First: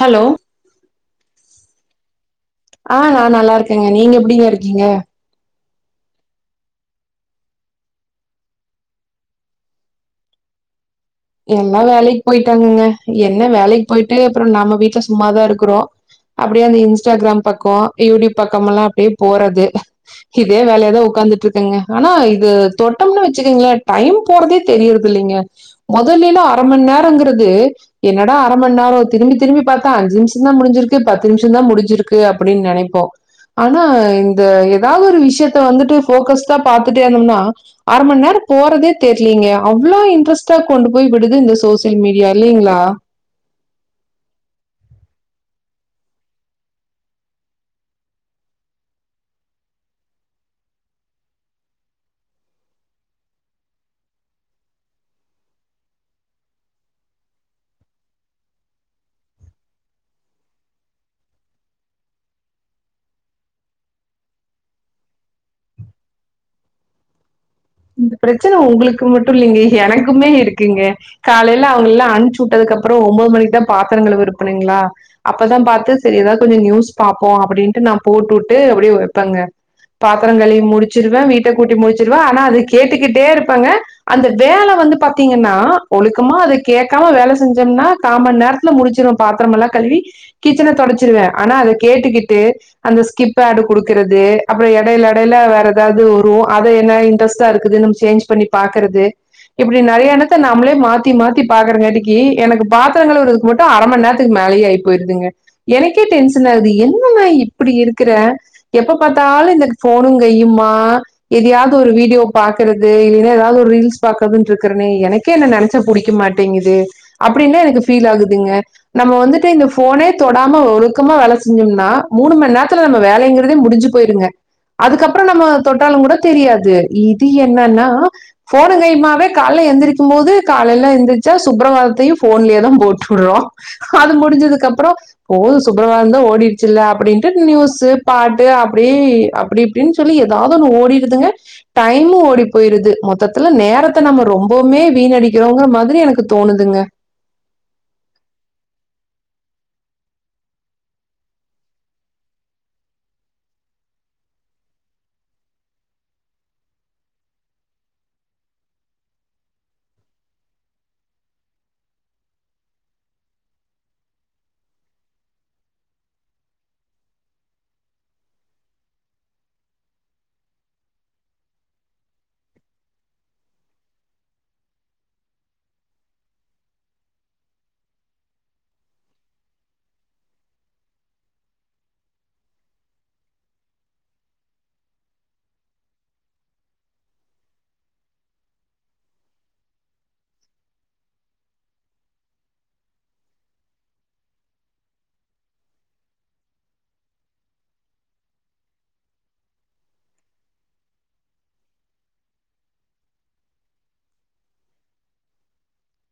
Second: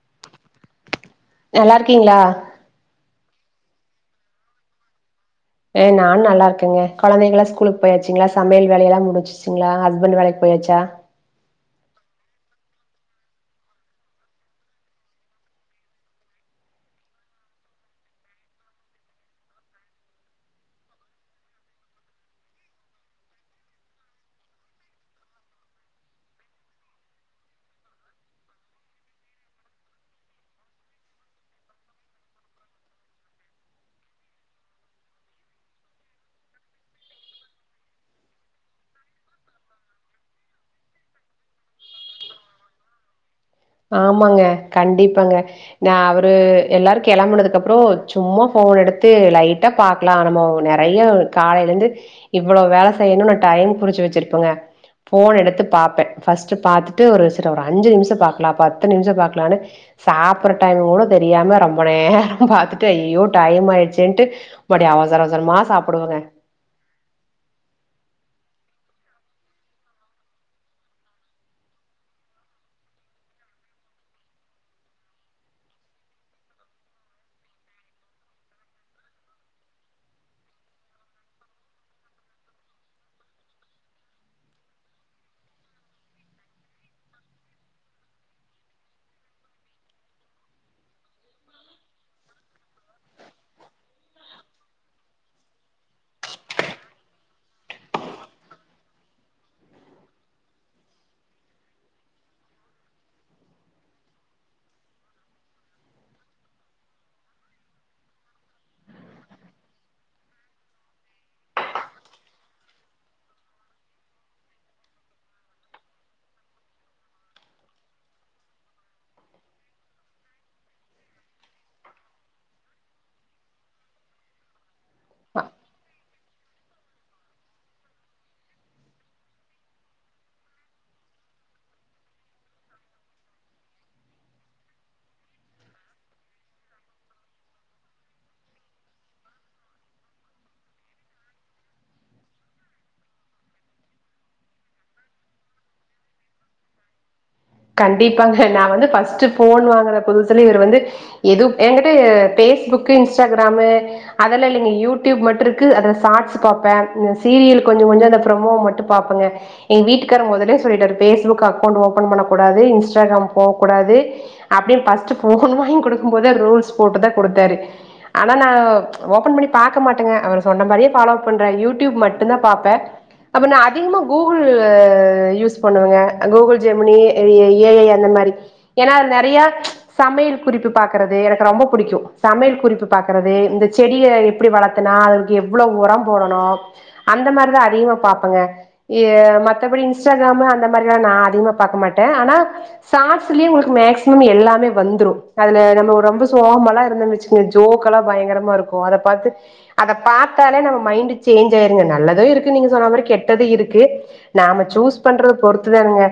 hello நல்லாருக்கிங்ளா ஆ நா நல்லாருக்கேங்க நீங்க எப்டிங்க இருக்கிங்க ஆ நா நல்லாருக்கங்க கொழந்தைகளா ஸ்கூலுக்கு போயாச்சுங்ளா சமையல் வேலை எல்லா முடிச்சு சுங்ளா ஹஸ்பண்ட் வேலைக்கு போயாச்சா எல்லா வேலைக்கு போயிட்டாங்கங்க என்ன வேலைக்கு போயிட்டு அப்பற நம்ம வீட்ல சும்மாதா இருக்குறோ அப்டியே அந்த இன்ஸ்டாகிராம் பக்க யூடியூப் பக்கமெல்லா அப்டியே போறது இதே வேலையாதா உக்காந்துட்ருக்கங்க ஆனா இது தொட்டம்னு வெச்சுக்கங்களே டைம் போறதே தெரியறதில்லிங்க மொதலிலா அரை மண் நேரங்கிறது என்னடா அரை மண் நேர திரும்பி திரும்பி பாத்தா அஞ்சு நிமிஷந்தா முடிஞ்சிருக்கு பத்து நிமிஷந்தா முடிஞ்சிருக்கு அப்படின் நெனைப்போ ஆனா இந்த எதாவதொரு விஷயத்த வந்துட்டு ஃபோகஸ்டா பாத்துட்டே இருந்தம்னா அரை மண் நேர போறதே தெர்லிங்க அவ்ளோ இன்ட்ரெஸ்ட் டா கொண்டு போய் விடுது இந்த சோசியல் மீடியா இல்லைங்ளா ஆமாங்க கண்டிப்பாங்க நா அவரு எல்லாரு கெளம்பனதுக்கு அப்புறோ சும்மா ஃபோன் எடுத்து லைட்டா பா க்கலா நம்மோ நெறைய காலைலந்து இவ்ளோ வேலை செய்யணுன் நா டைம் குறிச்சு வெச்சிருப்பங்க ஃபோன் எடுத்து பாப்ப ஃபஸ்ட்டு பாத்துட்டு ஒரு செரி ஒரு அஞ்சு நிமிஷ பாக்கலா பத்து நிமிஷ பாக்கலானு சாப்பட்ற டைம் கூட தெரியாம ரொம்ப நேர பாத்துட்டு ஐயோ டைம் ஆயிடுச்சேன்ட்டு மவுடி அவசர அவசரமா சாப்புடுவங்க இந்த பிரச்சனை உங்களுக்கு மட்டு இல்லைங்க எனக்குமே இருக்குங்க காலையில அவங்கள எல்லா அனுப்ச்சுட்டதுக்கு அப்புற ஒம்போது மணிக்குதா பாத்திரங் கழுவ இருப்பனுங்களா அப்பதா பாத்து செரி எதா கொஞ்ச நியூஸ் பாப்போ அப்படின்ட்டு நா போட்டுட்டு அப்படியே வெப்பங்க பாத்திர கழுவி முடிச்சிருவே வீட்ட கூட்டி முடிச்சிருவே ஆனா அத கேட்டு கிட்டே இருப்பங்க அந்த வேல வந்து பாத்திங்கன்னா ஒழுக்கமா அத கேக்காம வேல செஞ்சம்னா காமன் நேரத் துல முடிச்சிருவ பாத்திரமெல்லா கழுவி கிச்சன தொடச்சிருவே ஆனா அத கேட்டுக்கிட்டு அந்த ஸ்கிப் ஆடு குடுக்குறது அப்புற எடையில எடையில வேற எதாவது வரு அத என்ன இன்ட்ரெஸ்ட் புதுசா இருக்குது நம்ம சேஞ்ச் பண்ணி பாக்கறது இப்படி நறைய எனத்த நம்ளே மாத்தி மாத்தி பாக்குறங்காட்டிக்கி எனக்கு பாத்திரங் கழுவருதுக்கு மட்டு அர மண் நேரத்துக்கு மேலேயே ஆய் போயிருதுங்க எனக்கே டென்ஷன் ஆகுது என்னமா இப்படி இருக்கிற எப்ப பார்த்தாலு இந்தக் போனு கையுமா எதையாவ்து ஒரு வீடியோ பாக்குறது இல்லைன்னா எதாவது ஒரு ரீல்ஸ் பாக்கதுன்ருக்கென்னே எனக்கே என்ன நெனச்சா புடிக்க மாட்டேங்குது அப்படின்னா எனக்கு ஃபீல் ஆகுதுங்க நம்ம வந்துட்டு இந்த ஃபோனே தொடாம ஒழுக்கமா வேல செஞ்சோம்னா மூனு மண் நேரத்துல நம்ம வேலைங்கிறதே முடுஞ்சு போய்ருங்க அதுக்கப்புற நம்ம தொட்டாலு கூட தெரியாது இது என்னன்னா ஃபோனுங்கையுமாவே கால்ல எந்திரிக்கும் போது காலைல எந்திரிச்சா சுப்பரவாதத்தையு போன்லயே தா போட்டுற்றோ அது முடிஞ்சதுக்கப்பறோ போது சுப்பரவாததா ஓடிர்ச்சுல்ல அப்படின்டு நியூஸ்சு பாட்டு அப்படியே அப்படி இப்டின் சொல்லி எதாவது ஒன்னு ஓடிருதுங்க டைமு ஓடி போய்ருது மொத்தத்துல நேரத்த நம்ம ரொம்போம்மே வீணடிக்கிறோங்குற மாதிரி எனக்கு தோணுதுங்க கண்டிப்பாங்க நா வந்து ஃபஸ்ட்டு ஃபோன் வாங்கற புதுசல இவரு வந்து எது எங்கிட்ட பேஸ்புக்கு இன்ஸ்டாகிராமு அதலா இல்லைங்க யூடியூப் மட்டு இருக்கு அதுல ஷாட்ஸ் பாப்பே சீரியல்லு கொஞ்ச கொஞ்ச அந்த ப்ரொமோ மட்டு பாப்பங்க எங் வீட்டுக்காரு மொதலே சொல்லிட்டாரு பேஸ்புக் அக்கௌண்ட் ஓபன் பண்ணக் கூடாது இன்ஸ்டாகிராம் போ கூடாது அப்படியே பஸ்ட்டு போன்னு வாங் குடுக்கும் போதே ரூல்ஸ் போட்டுதா குடுத்தாரு ஆனா நா ஓபன் பண்ணி பாக்க மாட்டங்க அவரு சொன்ன மாரியே ஃபாலோப் பண்ற யூடியூப் மட்டுந்தா பாப்பே அப்ப நா அதிகமா கூகுள் யூஸ் பண்ணுவே கூகுள் ஜெம்னி ஏ ஐ அந்த மாரி ஏன்னா நெறையா சமையல் குறிப்பு பார்கறது எனக்கு ரொம்ப புடிக்கு சமையல் குறிப்பு பாக்கறது இந்த செடிய எப்படி வளத்தனா அதுக்கு எவ்ளோ உரம் போடணு அந்த மாருதா அதிகமா பாப்பங்க எ மத்தபடி இன்ஸ்டாகிராமு அந்த மாரில்லா நா அதிகமா பாக்க மாட்டே ஆனா சாட்ஸ்லியே உங்களுக்கு மேக்சிமம் எல்லாமே வந்துரு அதுல நம்ம ரொம்ப சோகமல்லா இருந்தன் வச்சு ஜோக்கல்லா பயங்கரமா இருக்கு அத பாத்து அத பாத்தாலே நம்ம மைண்டு சேஞ்ச் ஆயிருங்க நல்லது இருக்கு நீங்க சொன்ன மாரி கெட்டது இருக்கு நாம சூஸ் பண்றத பொறுத்து தானங்க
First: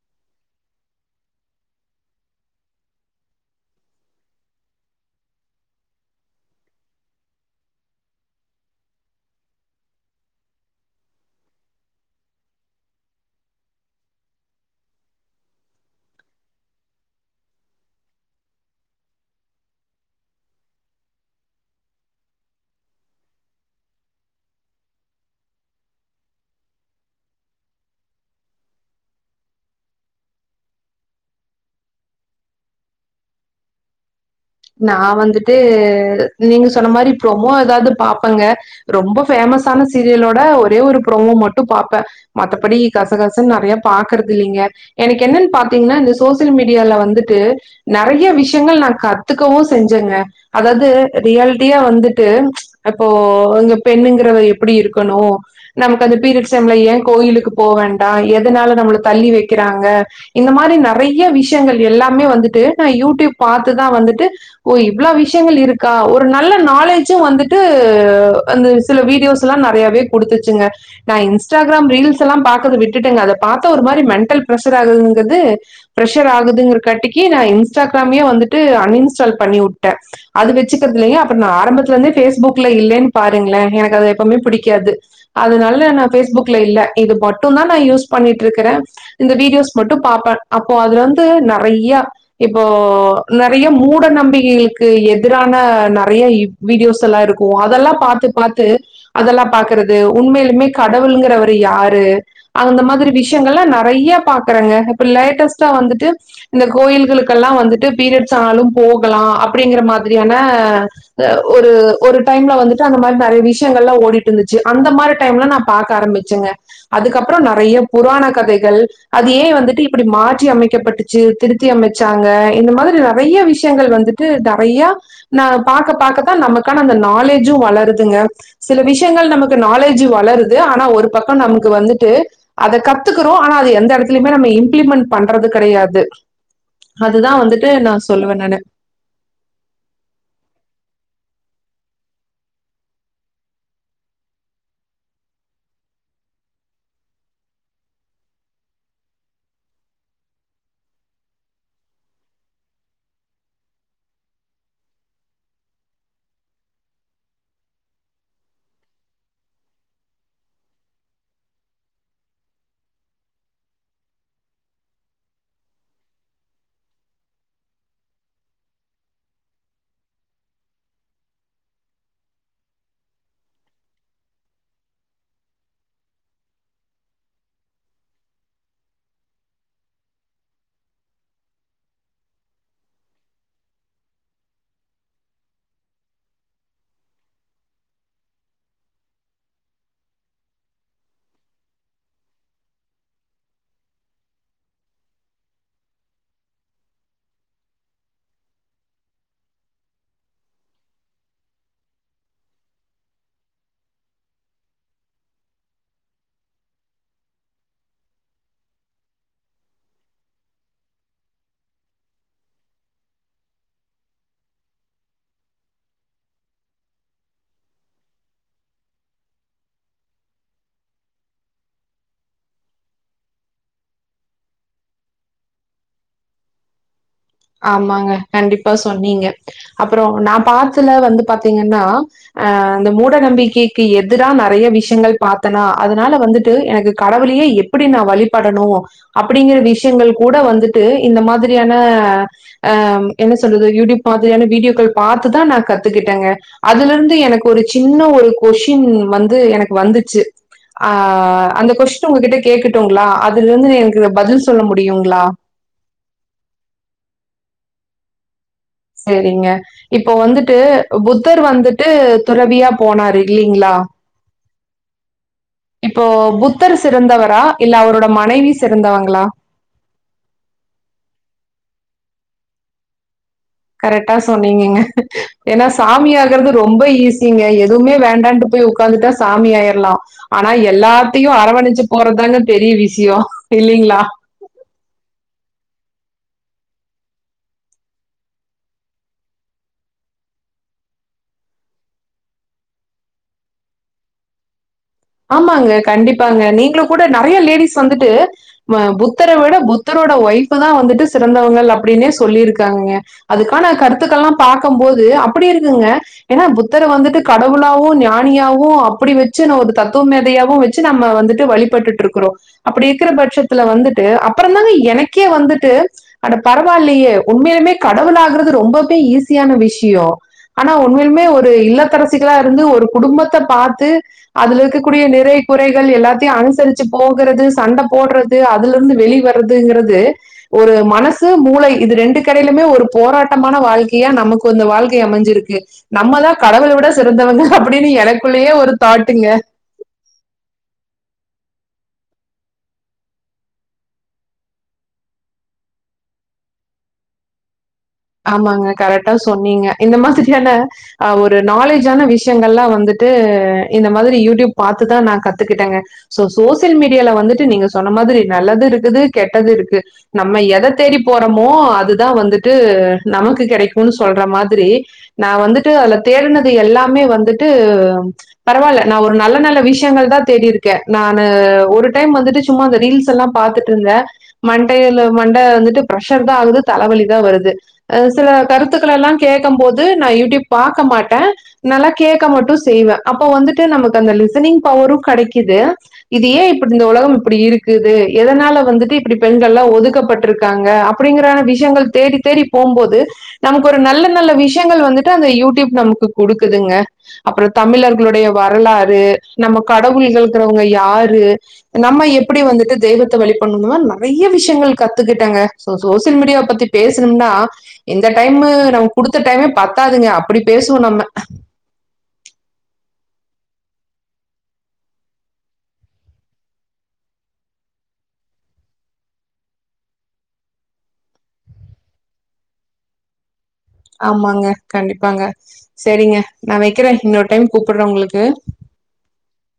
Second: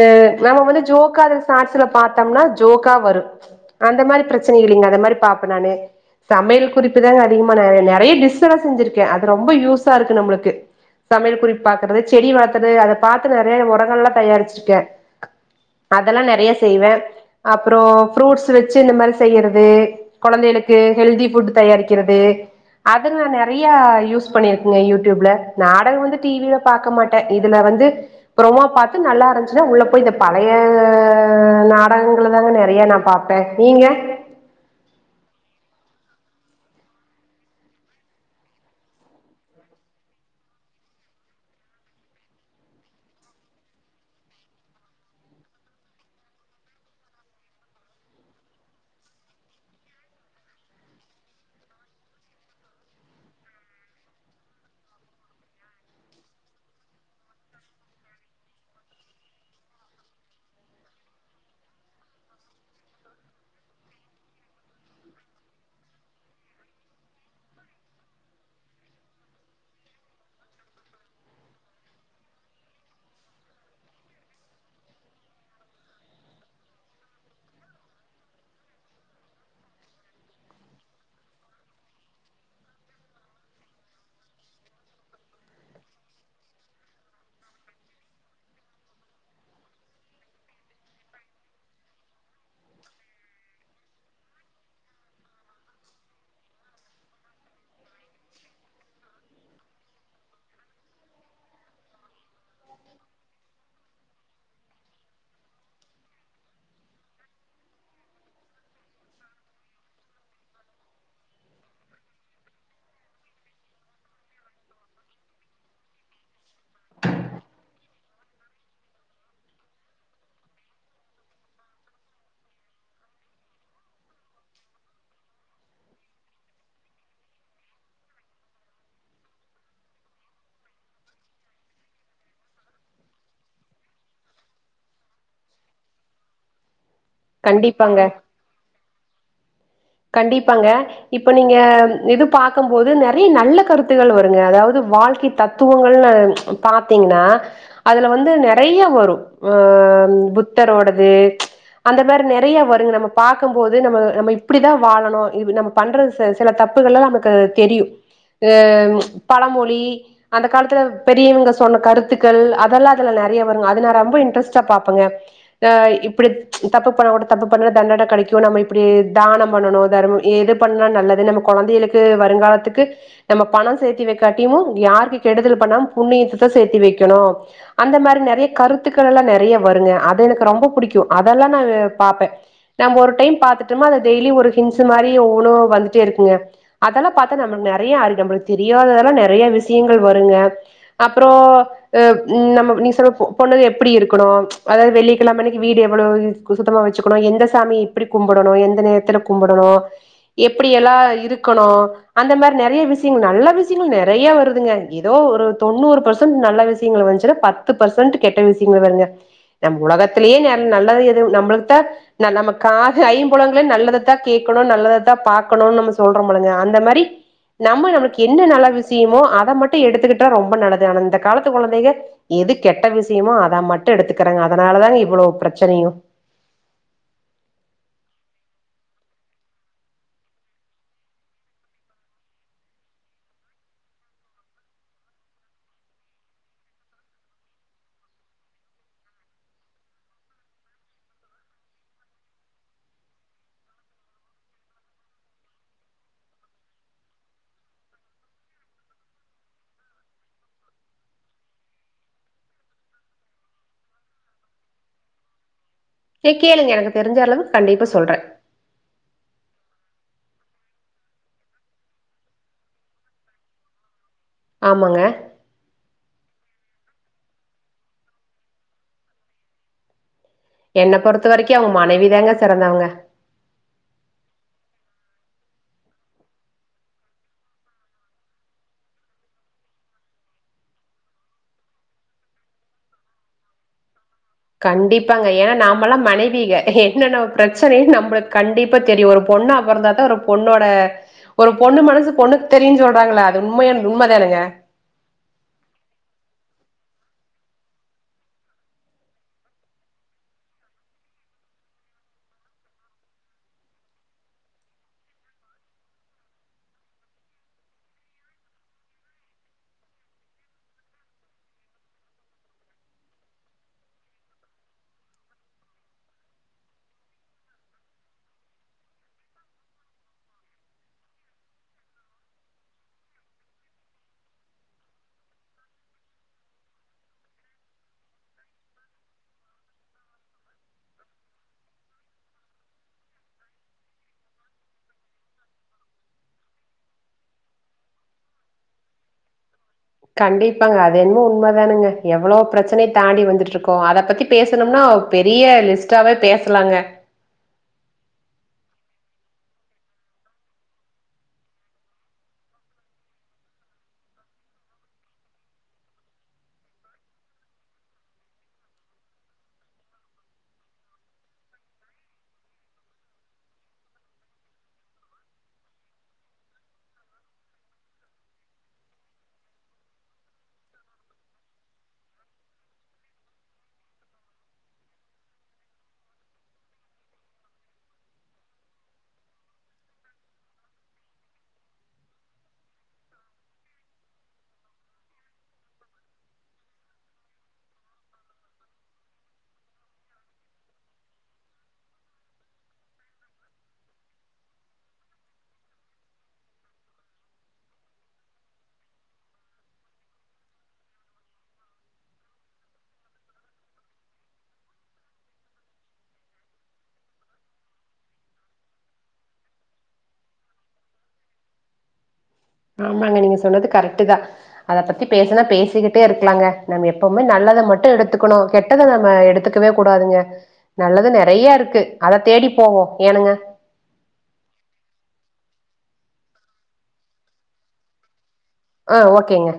ஆ நம்ம வந்து ஜோக்கா எது சாட்ஸ்ல பாத்தம்ன்னா ஜோக்கா வரு அந்த மாரி பிரச்சனை இல்லைங அந்த மாரி பாப்பே நானு சமையல் குறிப்பு தாங்க அதிகமா நா நெறைய டிஸ் எல்லா செஞ்சிருக்கே அது ரொம்ப யூஸா இருக்கு நம்மளுக்கு சமையல் குறிப் பாக்கறது செடி வளத்தறது அத பாத்து நெறைய உரங்கள்ல்லா தயாரிச்சிருக்கே அதெல்லா நெறைய செய்வே அப்புறோ ஃப்ரூட்ஸ் வச்சு இந்த மாரி செய்யறது கொழந்தைகளுக்கு ஹெல்தி ஃபுட் தயாரிக்கிறது அது நா நெறையா யூஸ் பண்ணியிருக்கேங்க யூடியூப்ல நாடக வந்து டி வி யில பாக்க மாட்டே இதுல வந்து அப்புறமா பாத்து நல்லா இருந் ச்சுன்னா உள்ள போய் இந்த பழைய நாடகங்கள தாங்க நெறைய நா பாப்பே நீங்க நா வந்துட்டு நீங்க சொன்ன மாரி ப்ரொமோ எதாவது பாப்பங்க ரொம்ப பேஃமஸ்சான சீரியலோட ஒரே ஒரு ப்ரோமோ மட்டு பாப்பே மத்தபடி கசகசன் நறைய பாக்குறது இல்லைங்க எனக்கு என்னன் பாத்தீங்ன்னா இந்த சோசியல் மீடியால வந்துட்டு நெறைய விஷ்யங்கள் நா கத் துக்கவு செஞ்சங்க அதாவ்து ரியால்ட்டியா வந்துட்டு அப்போ இங்க பெண்ணுங்கரவா எப்படி இருக்கணு நமக்கு அந்த பீரியட்ஸ் டைம்ல ஏ கோயிலுக்கு போ வேண்டா எதனால நம்மள தள்ளி வெக்கிறாங்க இந்த மாதிரி நறைய விஷ்யங்கள் எல்லாமே வந்துட்டு நா யூடியூப் பாத்துதா வந்து டு ஓ இவ்ளா விஷ்யங்கள் இருக்கா ஒரு நல்ல நாலேஜ்ஜு வந்துட்டு அந்த சில வீடியோஸ்ல்லா நெறையாவே குடுத்துச்சுங்க நா இன்ஸ்டாகிராம் ரீல்ஸ் எல்லா பாக்கறது விட்டுட்டங்க அத பாத்தா ஒரு மாரி மென்டல் ப்ரஷர் ஆகுதுங்கற்து ப்ரஷர் ஆகுதுங்றக்காட்டிக்கு நா இன்ஸ்டாகிராமயே வந்துட்டு அன்இன்ஸ்டால் பண்ணி உட்டே அது வெச்சுக்கிறதில்லயா அப்றோ நா ஆரம்பத்துலர்ந்தே ஃபேஸ்புக்ல இல்லன் பாருங்ளே எனக்கு அது எப்பமே பிடிக்காது அதுனால் நா நா ஃபேஸ்புக்ல இல்ல இது மட்டுந்தா நா யூஸ் பண்ணிட்ருக்கறே இந்த வீடியோஸ் மட்டு பாப்பே அப்ப அதுல வந்து நெறையா இப்போ நெறைய மூ ட நம்பிகைகளுக்கு எதிரான நெறைய இ வீடியோஸ் எல்லா இருக்கு அதெல்லா பாத்து பாத்து அதெல்லா பாக்கறது உண்மைலுமே கடவுளுங்கிறவரு யாரு அந்த மாதிரி விஷ்யங்கள்லா நெறைய பாக்கறங்க இப்ப லேட்டஸ்ட்டா வந்துட்டு இந்த கோயில்களுக்கெல்லா வந்துட்டு பீரியட்ஸ் ஆனாலு போகலா அப்டிங்கிற மாதிரியான த ஒரு ஒரு டைம்ல வந்துட்டு அந்த மாரி நெறைய விஷ்யங்கள்லா ஓடிட்ருந்துச்சு அந்த மாரி டைம்ல நா பாக்க ஆரம்பிச்சேங்க அதுக்கப்றோ நெறைய புராண கதைகள் அது ஏ வந்துட்டு இப்டி மாற்றி அமைக்கப்பட்டுச்சு திருத்தி அமச்சாங்க இந்த மாதிரி நெறைய விஷ் யங்கள் வந்துட்டு நெறையா நா பாக்க பாக்கக்கா நமக்கான அந்த நாலேஜு வளருதுங்க சில விஷ்யங்கள் நமக்கு நாலேஜு வளருது ஆனா ஒரு பக்கோ நமக்கு வந்துட்டு அத கத்துக்குறோ ஆனா அது எந்த எடத்துலயுமே நம்ம இம்ப்ளிமெண்ட் பண்றது கெடையாது அதுதா வந்துட்டு நா கண்டிப்பாங்க சொல்லுவே நானு கண்டிப்பாங்க இப்ப நீங்க இது பாக்கம் போது நெறைய நல்ல கருத்துகள் வருங்க அதாவ்து வாழ்க்கை தத்துவங்கள்னு பாத்தீங்னா அதுல வந்து நெறையா வரு ஆ புத்தரோடது அந்த மாரி நெறைய வருங் நம்ம பாக்கம்போது நம்ம நம்ம இப்டிதா வாழணு இவு நம்ம பண்றது செ சில தப்புகள்லா நமக்கு தெரியு அ பழமொழி அந்த காலத்துல பெரியவங்க சொன்ன கருத்துக்கள் அதெல்லா அதுல நெறைய வருங்க அது நா ரொம்ப இன்ட்ரெஸ்ட்டா பாப்பங்க த இப்பிடி தப்பு பண்ணா கூட தப்பு பண்ணுற தண்டன கெடைக்கு நம்ம இப்டி தானம் பண்ணனு தர்மோ எது பண்ணா நல்லது நம்ம கொழந்தைகளுக்கு வருங்காலத்துக்கு நம்ம பணம் சேத்தி வெக்காட்டியமு யாருக்கு கெடுதல் பண்ணாம் புண்ணியத்த தா சேத்தி வெக்கணு அந்த மாரி நெறைய கருத்துக்கள் எல்லா நெறைய வருங்க அது எனக்கு ரொம்ப புடிக்கு அதெல்லா நா பாப்பே நம்ப ஒரு டைம் பாத்துட்டமா அது டெய்லி ஒரு ஹின்ஸு மாரி ஒவ்வொன்னு வந்துட்டே இருக்குங்க அதெல்லா பாத்தா நம்மள்க் நெறைய அறி நம்பளுக் தெரியாததெல்லா நெறைய விசியங்கள் வருங்க அப்றோ அ நம்ம நீங் சொல்ற பொ பொண்ணுக எப்பிடி இருக்கணு அதாவ்து வெள்ளிக்கெழம அன்னிக்கி வீடு எவ்வளோ க்கு சுத்தமா வெச்சுக்கணு எந்த சாமி எப்பிடி கும்புடணு எந்த நேரத்துல கும்புடணு எப்பிடியெல்லா இருக்கணு அந்த மாரி நெறைய விசியங்கள் நல்ல விசியங்கள் நெறைய வருதுங்க எதோ ஒரு தொண்ணூறு பர்சன்ட் நல்ல விசியங்களு வந்ச்சு ன்னா பத்து பர்சன்ட்டு கெட்ட விசியங்க வருங்க நம் உலகத்திலே நன் நல்லது எது நம்ளுக் தா ந நம்ம கா ஐம்புலங்களயு நல்லதத்தா கேக்கணு நல்லதத்தா பாக்கணுன் நம்ம சொல்றமுல்லங்க அந்த மாரி நம்ம நமக் என்ன நல்ல விசியமோ அத மட்டு எடுத்துக்கிட்டா ரொம்ப நல்லது ஆனா இந்த காலத்து கொழந்தைங்க எது கெட்ட விசியமோ அத மட்டு எடுத்துக்கறாங்க அதனால தாங்க இவ்வளோ பிரச்சனையு ஆமாங்க கண்டிப்பா சொன்னீங்க அப்றோ நா பாத்துல வந்து பாத்தீங்கன்னா அ இந்த மூட நம்பிக்கைக்கு எதிரா நெறைய விஷ்யங்கள் பாத்தனா அதுனால வந்துட்டு எனக்கு கடவுளையே எப்பிடி நா வழிபடணு அப்டிங்கிற விஷ்யங்கள் கூட வந்துட்டு இந்த மாதிரியான அ என்ன சொல்றது யூடியூப் மாதிரியான வீடியோக்கள் பாத்துதா நா கத்துக்கிட்டேங்க அதுலர்ந்து எனக்கு ஒரு சின்ன ஒரு கொஷின் வந்து எனக்கு வந்துச்சு அ அந்த கொஸ்டின் உங்ககிட்ட கேக்கடூங்ளா அதுலர்ந்து எனக்கு பதில் சொல்ல முடியுங்ளா கே கேளுங்க எனக்கு தெரிஞ்ச அளவு கண்டிப்பா சொல்றெ சேரிங்க இப்பொ வந்துட்டு புத்தர் வந்துட்டு துறவியா போனாரு இல்லேங்ளா ஆமாங்க இப்போ புத்தர் சிறந்தவரா இல்ல அவரோட மனைவி சிறந்தவங்ளா என்ன பொறுத்த வரைக்கு அவங்க மனைவி தாங்க சிறந்தவங்க கரெட்டா சொன்னீங்கங்க ஏன்னா சாமியாகுறது ரொம்ப ஈஸிங்க எதுவ்மே வேண்டான்ட்டு போய் உக்காந்துட்டா சாமி ஆயிற்லா ஆனா எல்லாத்தையு அரவணச்சு போறத்தாங்க பெரிய விஷ்யோ இல்லேங்ளா கண்டிப்பாங்க ஏன்னா நாமல்லா மனைவிக என்னென்ன பிரச்சனை நம்மளுக்கு கண்டிப்பா தெரியு ஒரு பொண்ணா பொறந்த ஒரு பொண்ணோட ஒரு பொண்ணு மனசு பொண்ணுக்கு தெரியுன்னு சொல்றாங்கள அது உண்மய உண்ம தானுங்க ஆமாங்க கண்டிப்பாங்க நீங்களு கூட நெறைய லேடிஸ் வந்துட்டு புத்தர விட புத்தரோட ஒய்ஃப தா வந்துட்டு சிறந்தவங்கள் அப்டீனே சொல்லிருக்காங்கங்க அதுக்கான கருத்துக்கள்லா பாக்கும்போது அப்படி இருக்குங்க ஏன்னா புத்தர வந்துட்டு கடவுளாவு ஞானியாவு அப்படி வச்சு ந ஒரு த தத்துவ மேதையாவு வச்சு நம்ம வந்துட்டு வழிபட்டுட் ருக்குறோ அப்படி இருக்கிற பட்சத்துல வந்துட்டு அப்புறொ தாங்க எனக்கே வந்துட்டு ஆட பரவால்லையே உண்மையாலுமே கடவுள் ஆகுறது ரொம்பவே ஈஸியான விஷ்யொ ஆனா உண்மையிலுமே ஒரு இல்லத்தரசிகளா இருந்து ஒரு குடும்பத்த பாத்து அதுலக்குற கூடிய நிறை குறைகள் எல்லாத்தையு அனுசரிச்சு போகுறது சண்ட போட்றது அதுலர்ந்து வெளி வற்துங்குறது ஒரு மனசு மூளை இது ரெண்டு கெடையிலுமே ஒரு போராட்டமான வாழ்க்கையா நமக்கு இந்த வாழ்க்கை அமஞ்சிருக்கு நம்மல்ல கடவுள விட சிறந்தவங்க அப்டின்னு எனக்குள்ளேயே ஒரு தாட்டுங்க கண்டிப்பாங்க அது என்னவோ உண்மதானுங்க எவ்ளோ பிரச்சனைய தாண்டி வந்துட்ருக்கோ அத பத்தி பேசனும்னா பெரிய லிஸ்டாவே பேஸ்லாங்க ஆமாங்க கரெட்டா சொன்னீங்க இந்த மாதிரியான ஆ ஒரு நாலேஜான விஷயங்கல்லா வந்துட்டு இந்த மாதிரி யூட்யூப் பாத்துதா நா கத்துக்கிட்டங்க சோ சோசியல் மீடியால வந்துட்டு நீங்க சொன்ன மாதிரி நல்லது ருக்குது கெட்டது ருக்கு நம்ம எத தேடி போறோமோ அதுதா வந்துட்டு நமக்கு கெடைக்குன்னு சொல்ற மாதிரி நா வந்துட்டு அதுல தேட்னது எல்லாமே வந்துட்டு பரவால்ல நா ஒரு நல்ல நல்ல விஷயங்கள் தா தேடிருக்கே நா ஒரு டைம் வந்துட்டு சும்மா அந்த ரீல்ஸ்ஸெல்லா பாத்துட்ருந்த மண்டையில மண்ட வந்துட்டு ஃபிரஷர் தா ஆகுது தலவலி தா வருது சில கருத்துக்களல்லா கேக்கும் போது நா யூடியூப் பாக்க மாட்ட நல்லா கேக்க மட்டு செய்வே அப்போ வந்துட்டு நமக்கு அந்த லிசனிங் பவரு கெடைக்குது இது ஏ இப்டி இந்த உலகம் இப்டி இருக்குது எதனால வந்துட்டு இப்டி பெண்கள்லா ஒதுக்கப்பட்ருக்காங்க அ அப்டிங்குற விஷயங்கள் தேடி தேடி போம்போது நமக்கு ஒரு நல்ல நல்ல விஷயங்கள் வந்துட்டு அந்த யூடியூப் நமக்கு குடுக்குதுங்க அப்றோ தமிழர்களுடைய வரலாறு நம்ம கடவுள்கள்கறவங்க யாரு நம்ம எப்படி வந்துட்டு தெய்வத்த வழி பட்ணு மா நெறைய விஷயங்கள் கத்துக்கிட்டங்க சோ சோசியல் மீடியாவா பத்தி பேசணும்னா இந்த டைமு நம்ம குடுத்த டைமே பத்தாதுங்க அப்படி பேசுவோ நம்ம ஆமாங்க நீங்க சொன்னது கரெட்டு தா அத பத்தி பேசுனா பேசிக்கிட்டே இருக்கலாங்க நம்ம எப்பவுமே நல்லத மட்டு எடுத்துக்கணு கெட்டத நம்ம எடுத்துக்கவே கூடாதுங்க நல்லது நறைய இருக்கு அத தேடி போவோ ஏனுங்க ஆமாங்க கண்டிப்பாங்க சேரிங்க நா வைக்கிறே இன்னொரு டைம் கூப்புட்றே உங்களுக்கு ஆ ஓகேங்க